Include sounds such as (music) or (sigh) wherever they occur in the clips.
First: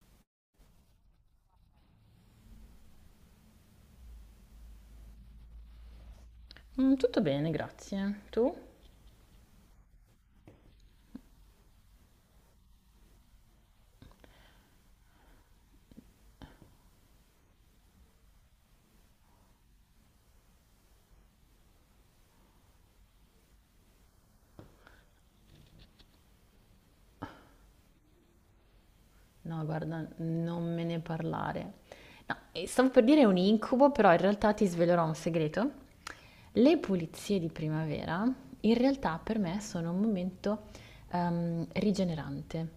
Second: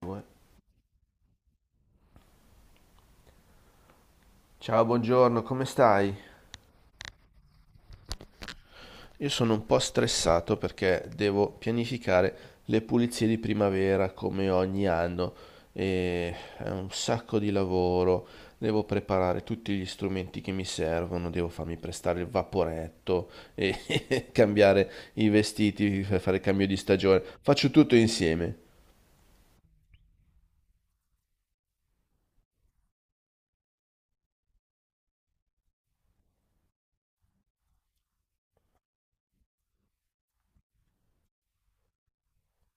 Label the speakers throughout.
Speaker 1: Due. Ciao, buongiorno, come stai?
Speaker 2: Tutto bene, grazie. Tu?
Speaker 1: Io sono un po' stressato perché devo pianificare le pulizie di primavera come ogni anno e è un sacco di lavoro. Devo preparare tutti gli strumenti che mi servono, devo farmi prestare il vaporetto e (laughs) cambiare i vestiti, fare il cambio di stagione. Faccio tutto insieme.
Speaker 2: No, guarda, non me ne parlare. No, e stavo per dire un incubo, però in realtà ti svelerò un segreto. Le pulizie di primavera in realtà per me sono un momento rigenerante.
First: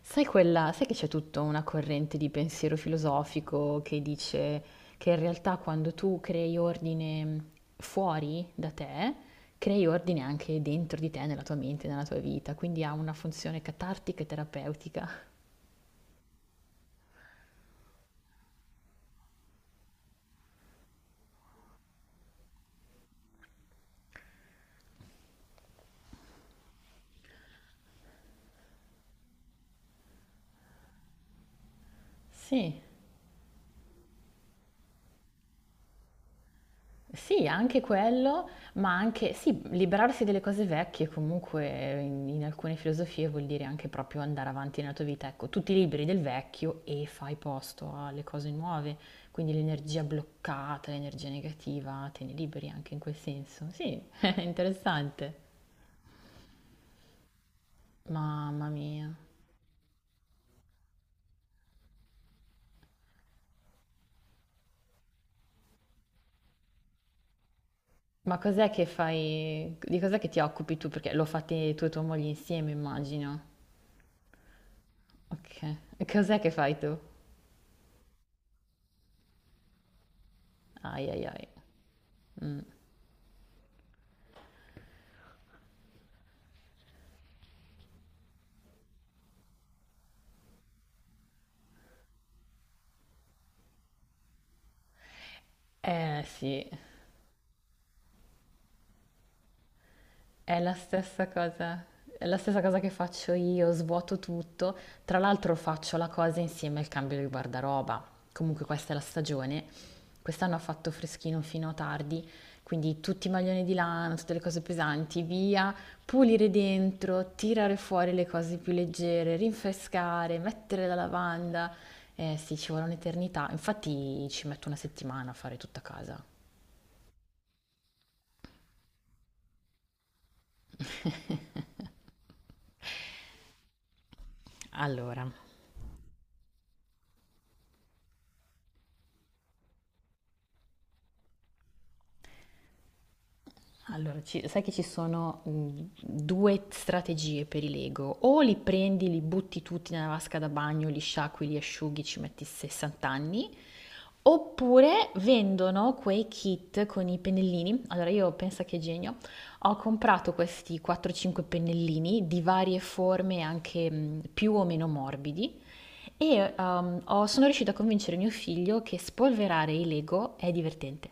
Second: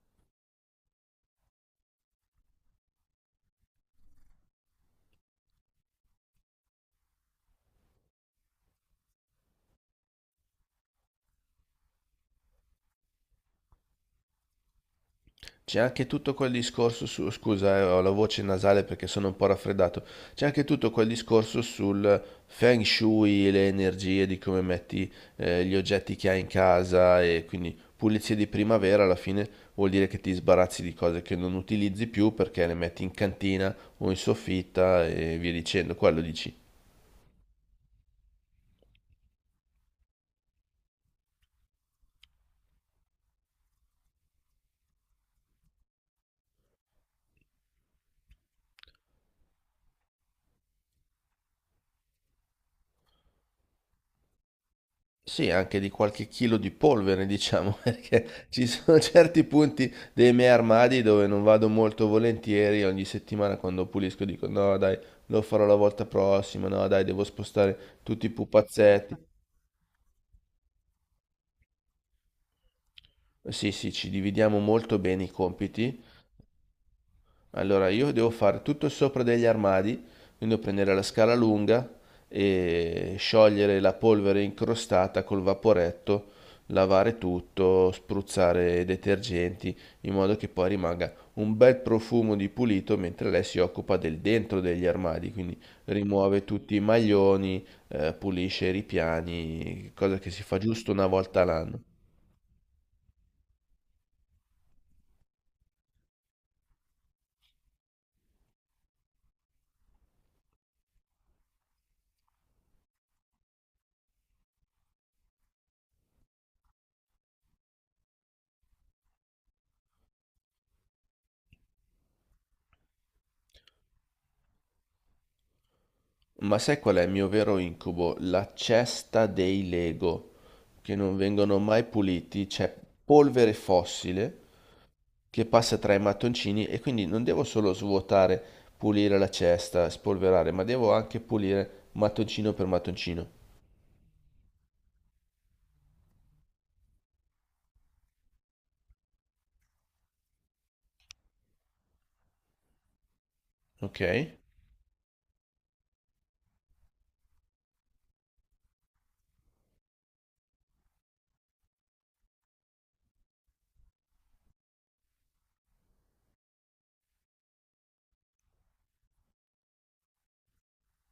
Speaker 2: Sai che c'è tutta una corrente di pensiero filosofico che dice che in realtà quando tu crei ordine fuori da te, crei ordine anche dentro di te, nella tua mente, nella tua vita, quindi ha una funzione catartica e terapeutica.
Speaker 1: C'è anche tutto quel discorso su, scusa, ho la voce nasale perché sono un po' raffreddato. C'è anche tutto quel discorso sul feng shui, le energie, di come metti gli oggetti che hai in casa e quindi pulizie di primavera alla fine vuol dire che ti sbarazzi di cose che non utilizzi più perché le
Speaker 2: Sì,
Speaker 1: metti in cantina o in soffitta e via dicendo. Quello dici.
Speaker 2: sì, anche quello, ma anche, sì, liberarsi delle cose vecchie comunque in alcune filosofie vuol dire anche proprio andare avanti nella tua vita. Ecco, tu ti liberi del vecchio e fai posto alle cose nuove, quindi l'energia bloccata, l'energia negativa, te ne liberi anche in quel senso. Sì, (laughs) è interessante.
Speaker 1: Sì, anche di qualche chilo di polvere, diciamo, (laughs) perché ci
Speaker 2: Mamma
Speaker 1: sono
Speaker 2: mia.
Speaker 1: certi punti dei miei armadi dove non vado molto volentieri. Ogni settimana quando pulisco dico no, dai, lo farò la volta prossima, no, dai, devo spostare tutti i
Speaker 2: Ma cos'è che
Speaker 1: pupazzetti.
Speaker 2: fai, di cos'è che ti occupi tu? Perché lo fate tu e tua moglie insieme, immagino.
Speaker 1: Sì, sì, ci dividiamo molto bene i compiti.
Speaker 2: Ok, cos'è che fai tu?
Speaker 1: Allora, io devo fare tutto sopra degli armadi, quindi devo prendere la
Speaker 2: Ai ai
Speaker 1: scala
Speaker 2: ai.
Speaker 1: lunga e sciogliere la polvere incrostata col vaporetto, lavare tutto, spruzzare detergenti, in modo che poi rimanga un bel profumo di pulito, mentre lei si occupa del dentro degli armadi, quindi
Speaker 2: Eh
Speaker 1: rimuove
Speaker 2: sì,
Speaker 1: tutti i maglioni, pulisce i ripiani, cosa che si fa
Speaker 2: è la
Speaker 1: giusto una
Speaker 2: stessa
Speaker 1: volta all'anno.
Speaker 2: cosa, è la stessa cosa che faccio io, svuoto tutto. Tra l'altro faccio la cosa insieme al cambio di guardaroba. Comunque questa è la stagione. Quest'anno ha fatto freschino fino a tardi, quindi tutti i maglioni di lana, tutte le cose pesanti, via, pulire dentro, tirare fuori le cose più leggere, rinfrescare, mettere la lavanda. Eh sì, ci vuole un'eternità. Infatti ci metto una settimana a fare tutta casa. (laughs)
Speaker 1: Ma sai qual è il mio vero incubo? La cesta dei Lego, che non vengono mai puliti, c'è polvere fossile
Speaker 2: Allora,
Speaker 1: che passa tra i mattoncini e quindi non devo solo svuotare, pulire la cesta, spolverare, ma devo anche pulire mattoncino per mattoncino.
Speaker 2: Sai che ci sono due strategie per i Lego. O li prendi, li butti tutti nella vasca da bagno, li sciacqui, li asciughi, ci metti 60 anni.
Speaker 1: Ok?
Speaker 2: Oppure vendono quei kit con i pennellini. Allora io pensa che genio, ho comprato questi 4-5 pennellini di varie forme, anche più o meno morbidi, e sono riuscita a convincere mio figlio che spolverare i Lego è divertente.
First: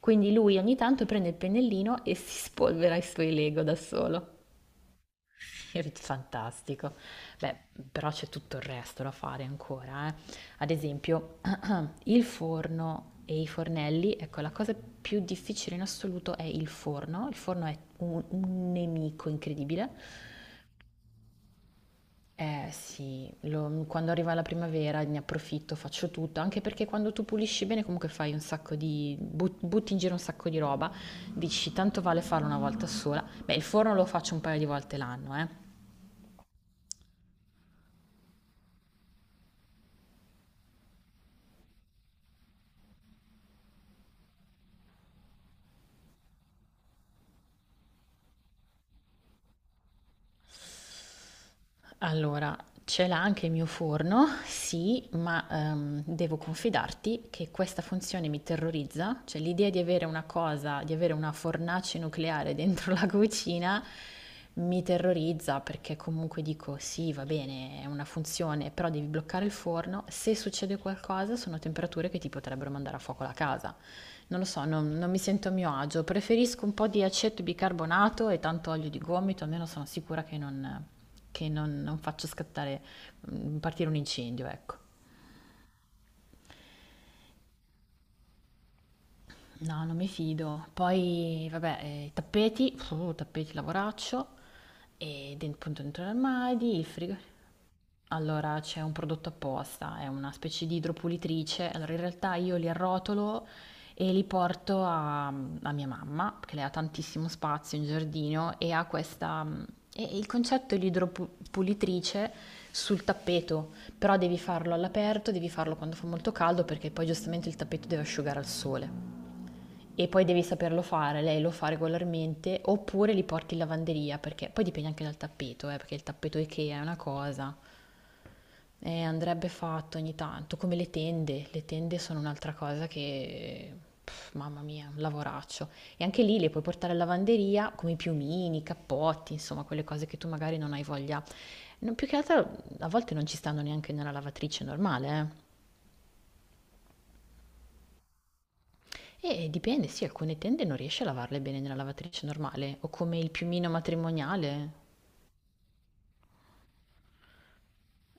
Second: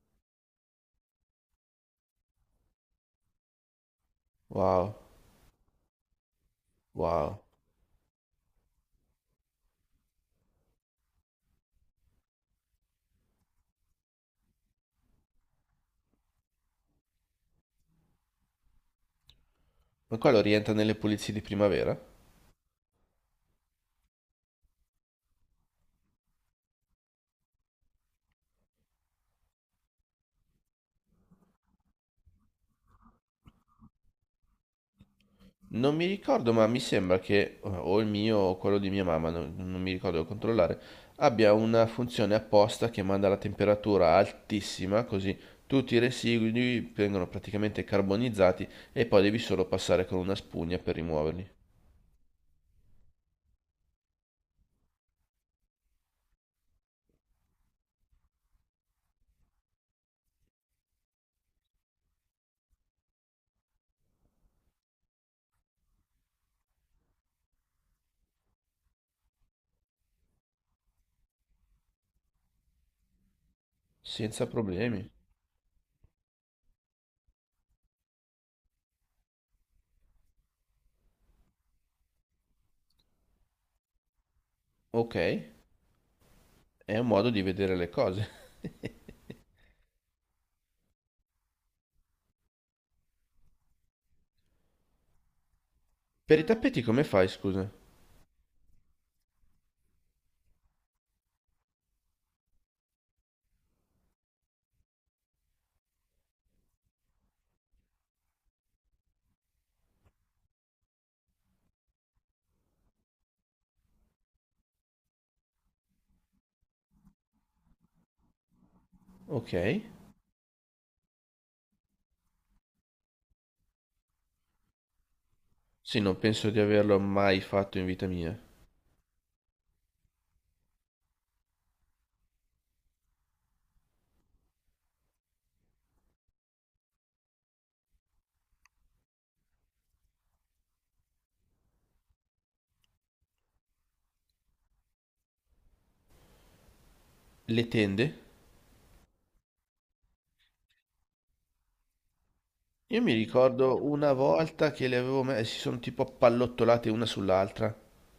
Speaker 2: Quindi lui ogni tanto prende il pennellino e si spolvera i suoi Lego da solo.
Speaker 1: Wow,
Speaker 2: (laughs) Fantastico.
Speaker 1: wow.
Speaker 2: Beh, però c'è tutto il resto da fare ancora, eh. Ad esempio, (clears throat) (coughs) il forno e i fornelli, ecco, la cosa più difficile in assoluto è il forno. Il forno è un nemico incredibile.
Speaker 1: Ma quello rientra nelle pulizie di primavera?
Speaker 2: Eh sì, quando arriva la primavera ne approfitto, faccio tutto, anche perché quando tu pulisci bene comunque fai un sacco di, butti in giro un sacco di roba, dici tanto vale farlo una volta sola. Beh, il forno lo faccio un paio di volte l'anno, eh.
Speaker 1: Non mi ricordo, ma mi sembra che o il mio o quello di mia mamma, non mi ricordo, devo controllare, abbia una funzione apposta che manda la temperatura altissima, così tutti i residui vengono praticamente carbonizzati e poi devi solo passare con una spugna per rimuoverli.
Speaker 2: Allora, ce l'ha anche il mio forno, sì, ma devo confidarti che questa funzione mi terrorizza, cioè l'idea di avere una cosa, di avere una fornace nucleare dentro (laughs) la cucina mi terrorizza perché comunque dico sì, va bene, è una funzione, però devi bloccare il forno, se succede qualcosa sono temperature che ti potrebbero mandare a fuoco la casa. Non lo
Speaker 1: Senza
Speaker 2: so,
Speaker 1: problemi.
Speaker 2: non mi sento a mio agio. Preferisco un po' di aceto bicarbonato e tanto olio di gomito, almeno sono sicura che non, non faccio scattare, partire un incendio, ecco.
Speaker 1: Ok, è un modo di vedere le cose.
Speaker 2: No, non mi fido. Poi, vabbè, i tappeti, tappeti lavoraccio, e appunto dentro
Speaker 1: Per i
Speaker 2: l'armadio,
Speaker 1: tappeti
Speaker 2: il
Speaker 1: come
Speaker 2: frigo.
Speaker 1: fai, scusa?
Speaker 2: Allora, c'è un prodotto apposta, è una specie di idropulitrice. Allora, in realtà io li arrotolo e li porto a mia mamma, che lei ha tantissimo spazio in giardino e ha questa... E il concetto è l'idropulitrice sul tappeto, però devi farlo all'aperto, devi farlo quando fa molto caldo perché poi giustamente il tappeto deve asciugare al sole.
Speaker 1: Ok.
Speaker 2: E poi devi saperlo fare, lei lo fa regolarmente, oppure li porti in lavanderia, perché poi dipende anche dal tappeto, perché
Speaker 1: Sì,
Speaker 2: il
Speaker 1: non
Speaker 2: tappeto
Speaker 1: penso di
Speaker 2: IKEA è una
Speaker 1: averlo mai
Speaker 2: cosa,
Speaker 1: fatto in vita mia.
Speaker 2: andrebbe fatto ogni tanto, come le tende. Le tende sono un'altra cosa che, pff, mamma mia, un lavoraccio. E anche lì le puoi portare in lavanderia come i piumini, i cappotti, insomma, quelle cose che tu magari non hai voglia. Non, più che altro a volte non ci stanno neanche nella lavatrice normale, eh.
Speaker 1: Le tende?
Speaker 2: E dipende, sì, alcune tende non riesci a lavarle bene nella lavatrice normale, o
Speaker 1: Io mi
Speaker 2: come il piumino
Speaker 1: ricordo una
Speaker 2: matrimoniale.
Speaker 1: volta che le avevo messe, si sono tipo appallottolate una sull'altra.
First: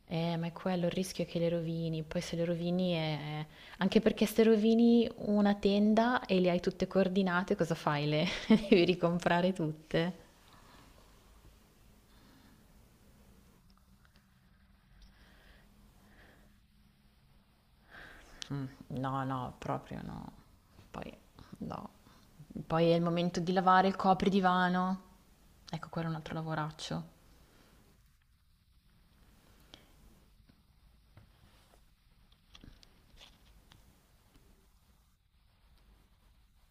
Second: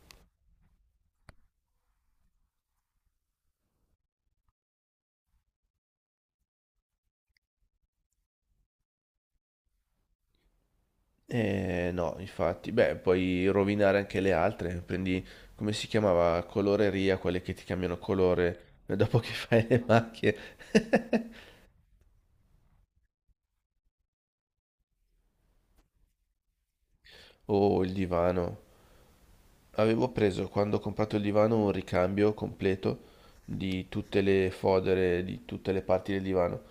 Speaker 2: Ma è quello il rischio è che le rovini, poi se le rovini è... anche perché se rovini una tenda e le hai tutte coordinate, cosa fai? Le (laughs) devi ricomprare tutte?
Speaker 1: Eh no, infatti, beh, puoi rovinare anche le altre. Prendi, come si chiamava? Coloreria, quelle che ti cambiano
Speaker 2: Mm,
Speaker 1: colore dopo
Speaker 2: no,
Speaker 1: che (laughs)
Speaker 2: no,
Speaker 1: fai le
Speaker 2: proprio no.
Speaker 1: macchie.
Speaker 2: Poi,
Speaker 1: (laughs)
Speaker 2: no. Poi è il momento di lavare il copridivano. Ecco, quello è un altro lavoraccio.
Speaker 1: Oh, il divano. Avevo preso quando ho comprato il divano un ricambio completo di tutte le fodere, di tutte le parti del divano.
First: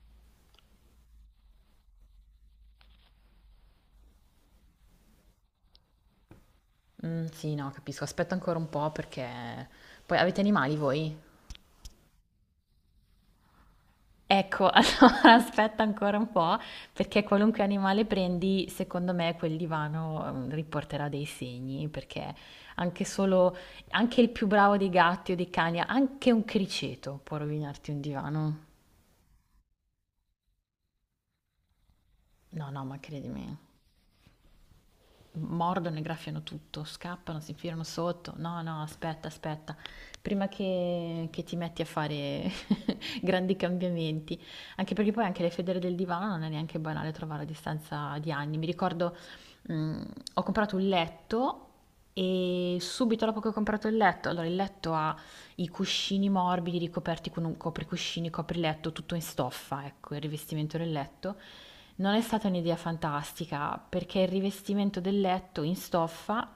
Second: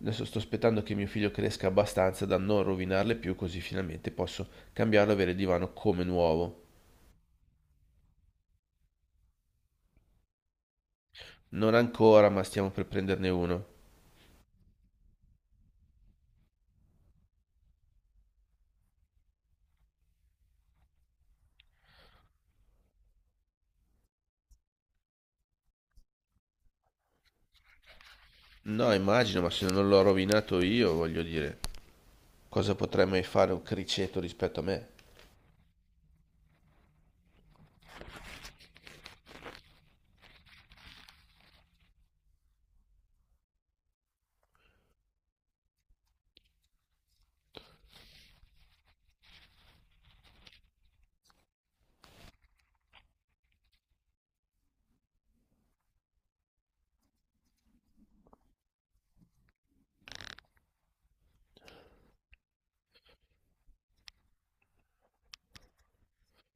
Speaker 1: Adesso sto aspettando che mio figlio cresca abbastanza da non rovinarle più, così finalmente posso cambiarlo e avere il divano come nuovo.
Speaker 2: Mm, sì, no, capisco. Aspetta ancora un po' perché... Poi avete animali voi?
Speaker 1: Non ancora, ma stiamo per prenderne uno.
Speaker 2: Ecco, (laughs) allora aspetta ancora un po', perché qualunque animale prendi, secondo me quel divano riporterà dei segni, perché anche solo, anche il più bravo dei gatti o dei cani, anche un criceto può rovinarti un divano.
Speaker 1: No, immagino, ma se non l'ho rovinato io, voglio dire,
Speaker 2: No,
Speaker 1: cosa
Speaker 2: no, ma
Speaker 1: potrai mai fare
Speaker 2: credimi,
Speaker 1: un criceto rispetto a me?
Speaker 2: mordono e graffiano tutto, scappano, si infilano sotto. No, no, aspetta, aspetta, prima che ti metti a fare (laughs) (laughs) grandi cambiamenti, anche perché poi anche le federe del divano non è neanche banale trovare a distanza di anni. Mi ricordo, mh, ho comprato un letto e subito dopo che ho comprato il letto, allora il letto ha i cuscini morbidi ricoperti con un copricuscini, copriletto, tutto in stoffa, ecco, il rivestimento del letto. Non è stata un'idea fantastica perché il rivestimento del letto in stoffa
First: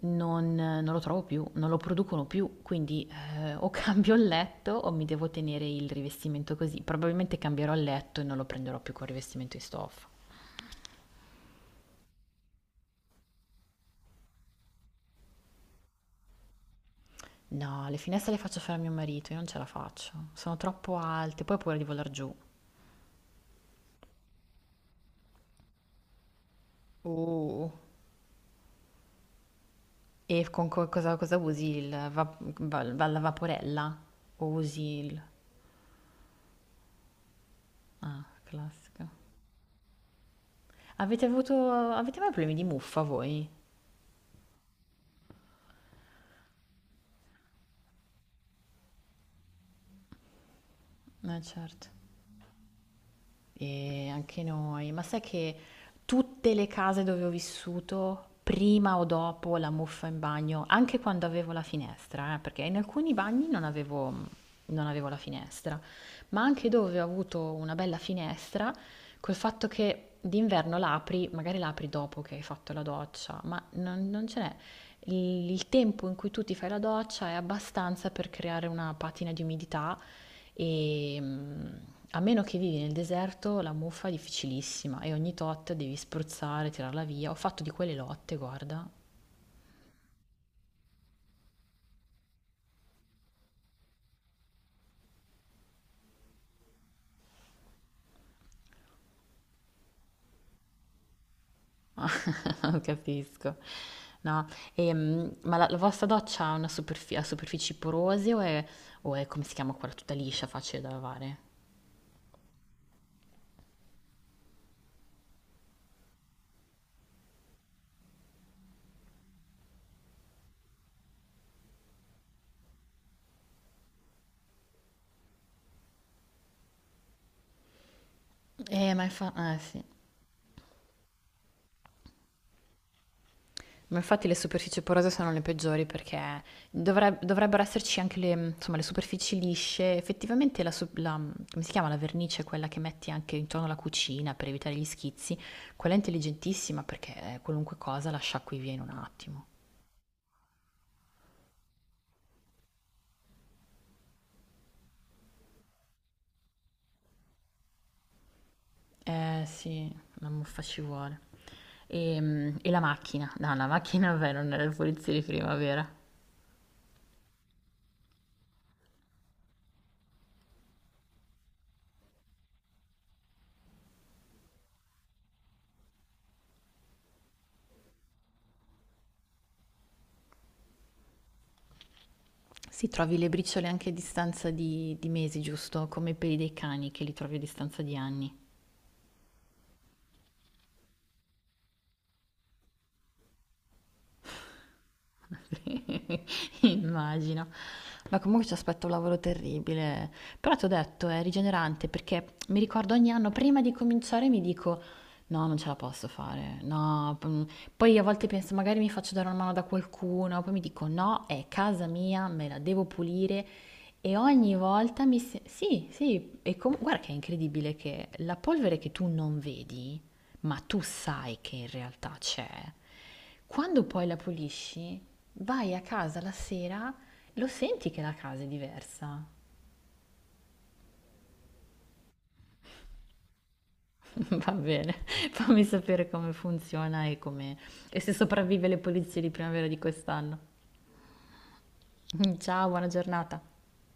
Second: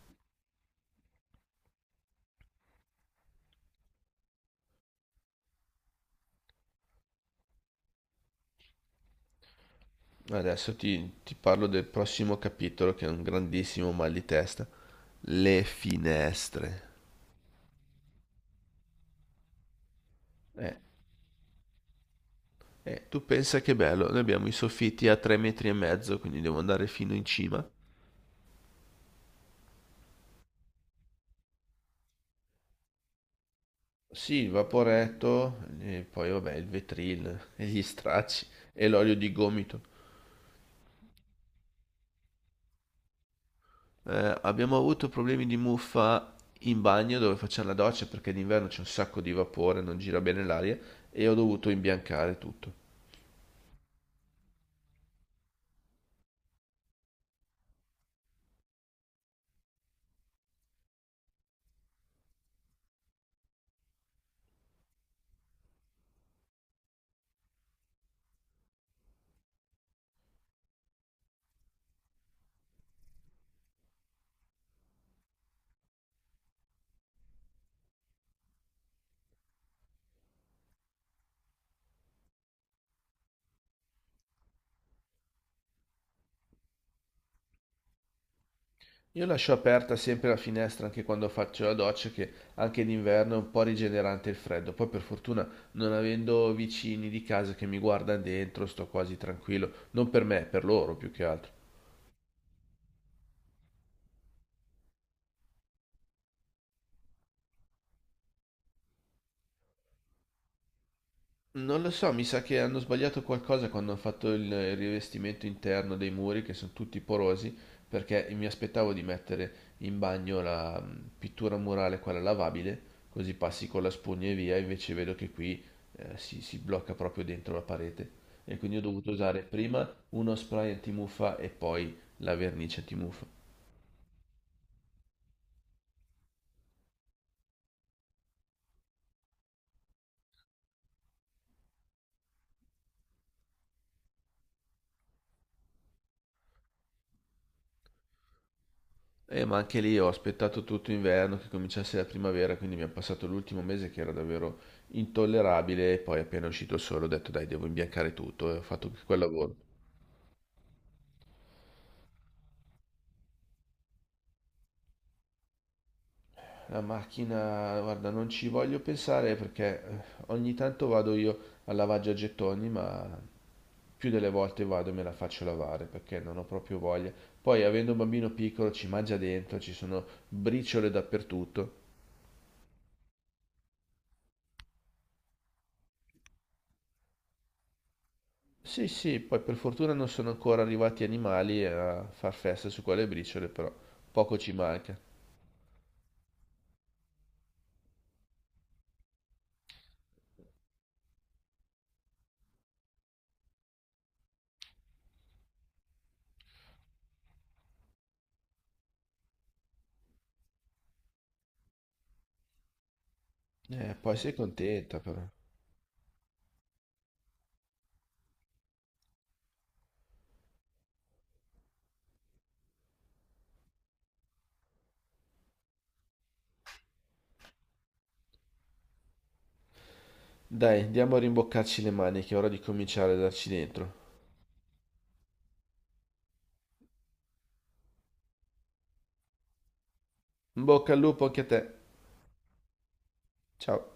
Speaker 2: non lo trovo più, non lo producono più, quindi o (laughs) cambio il letto o mi devo tenere il rivestimento così. Probabilmente cambierò il letto e non lo prenderò più col rivestimento in stoffa.
Speaker 1: Adesso ti parlo del prossimo capitolo, che è un grandissimo mal di testa. Le finestre.
Speaker 2: No, le finestre le faccio fare a mio marito, io non ce la faccio, sono
Speaker 1: Eh,
Speaker 2: troppo alte, poi ho paura di volar giù.
Speaker 1: tu pensa che bello, noi abbiamo i soffitti a 3 metri e mezzo, quindi devo andare fino in cima.
Speaker 2: Uh, E con cosa usi? Il la vaporella?
Speaker 1: Sì,
Speaker 2: O
Speaker 1: il
Speaker 2: usi il...
Speaker 1: vaporetto, e poi vabbè, il vetril, e gli
Speaker 2: Ah,
Speaker 1: stracci, e
Speaker 2: classico.
Speaker 1: l'olio di gomito.
Speaker 2: Avete avuto... Avete mai problemi di muffa voi?
Speaker 1: Abbiamo avuto problemi di muffa in bagno dove facciamo la doccia perché d'inverno c'è un sacco di vapore, non gira bene l'aria, e ho dovuto
Speaker 2: Certo.
Speaker 1: imbiancare tutto.
Speaker 2: E anche noi, ma sai che tutte le case dove ho vissuto, prima o dopo la muffa in bagno, anche quando avevo la finestra, perché in alcuni bagni non avevo la finestra, ma anche dove ho avuto una bella finestra, col fatto che d'inverno l'apri, magari l'apri dopo che hai fatto la doccia, ma non ce n'è. Il tempo in cui tu ti fai la doccia è abbastanza per creare una patina di umidità e a meno che vivi nel deserto, la muffa è difficilissima e ogni tot devi spruzzare, tirarla via. Ho fatto di quelle lotte, guarda.
Speaker 1: Io lascio aperta sempre la finestra anche quando faccio la doccia, che anche d'inverno è un po' rigenerante il freddo. Poi per fortuna non avendo vicini di casa che mi guardano dentro, sto quasi tranquillo. Non per me, per loro più che altro.
Speaker 2: (laughs) Non capisco. No, ma la vostra doccia ha una ha superfici porose o è, come si chiama quella, tutta liscia, facile da lavare?
Speaker 1: Non lo so, mi sa che hanno sbagliato qualcosa quando hanno fatto il rivestimento interno dei muri, che sono tutti porosi, perché mi aspettavo di mettere in bagno la pittura murale, quella lavabile, così passi con la spugna e via, invece vedo che qui si blocca proprio dentro la parete. E quindi ho
Speaker 2: Ma
Speaker 1: dovuto
Speaker 2: infatti,
Speaker 1: usare
Speaker 2: eh sì.
Speaker 1: prima uno spray antimuffa e poi la vernice antimuffa.
Speaker 2: Ma infatti le superfici porose sono le peggiori perché dovrebbero esserci anche le, insomma, le superfici lisce. Effettivamente come si chiama? La vernice, quella che metti anche intorno alla cucina per evitare gli schizzi, quella è intelligentissima perché qualunque cosa la sciacqui via in un attimo.
Speaker 1: Ma anche lì ho aspettato tutto inverno che cominciasse la primavera, quindi mi è passato l'ultimo mese che era davvero intollerabile e poi appena uscito il sole ho detto dai, devo imbiancare tutto e ho fatto quel
Speaker 2: Eh
Speaker 1: lavoro.
Speaker 2: sì, la muffa ci vuole. E la macchina? No, la macchina vabbè, non è la pulizia di primavera.
Speaker 1: La macchina, guarda, non ci voglio pensare perché ogni tanto vado io al lavaggio a gettoni, ma più delle volte vado e me la faccio lavare perché non ho proprio voglia. Poi, avendo un bambino piccolo, ci mangia dentro, ci sono briciole dappertutto.
Speaker 2: Sì, trovi le briciole anche a distanza di mesi, giusto? Come i peli dei cani che li trovi a distanza di anni.
Speaker 1: Sì, sì, poi per fortuna non sono ancora arrivati animali a far festa su quelle briciole, però poco ci manca.
Speaker 2: (laughs) Immagino. Ma comunque ci aspetta un lavoro terribile però ti ho detto, è rigenerante perché mi ricordo ogni anno, prima di cominciare mi dico, no, non ce la posso fare, no. Poi a volte penso, magari mi faccio dare una mano da qualcuno, poi mi dico, no, è casa mia, me la devo pulire.
Speaker 1: Poi
Speaker 2: E
Speaker 1: sei
Speaker 2: ogni
Speaker 1: contenta
Speaker 2: volta mi...
Speaker 1: però.
Speaker 2: se- Sì, sì, guarda che è incredibile che la polvere che tu non vedi, ma tu sai che in realtà c'è, quando poi la pulisci, vai a casa la sera, lo senti che la casa è diversa.
Speaker 1: Dai, andiamo a rimboccarci le maniche, è ora di cominciare a darci dentro.
Speaker 2: (laughs) Va bene, fammi sapere come funziona e come e se sopravvive le pulizie di primavera di quest'anno.
Speaker 1: In bocca al lupo anche a te.
Speaker 2: (laughs) Ciao, buona giornata.
Speaker 1: Ciao.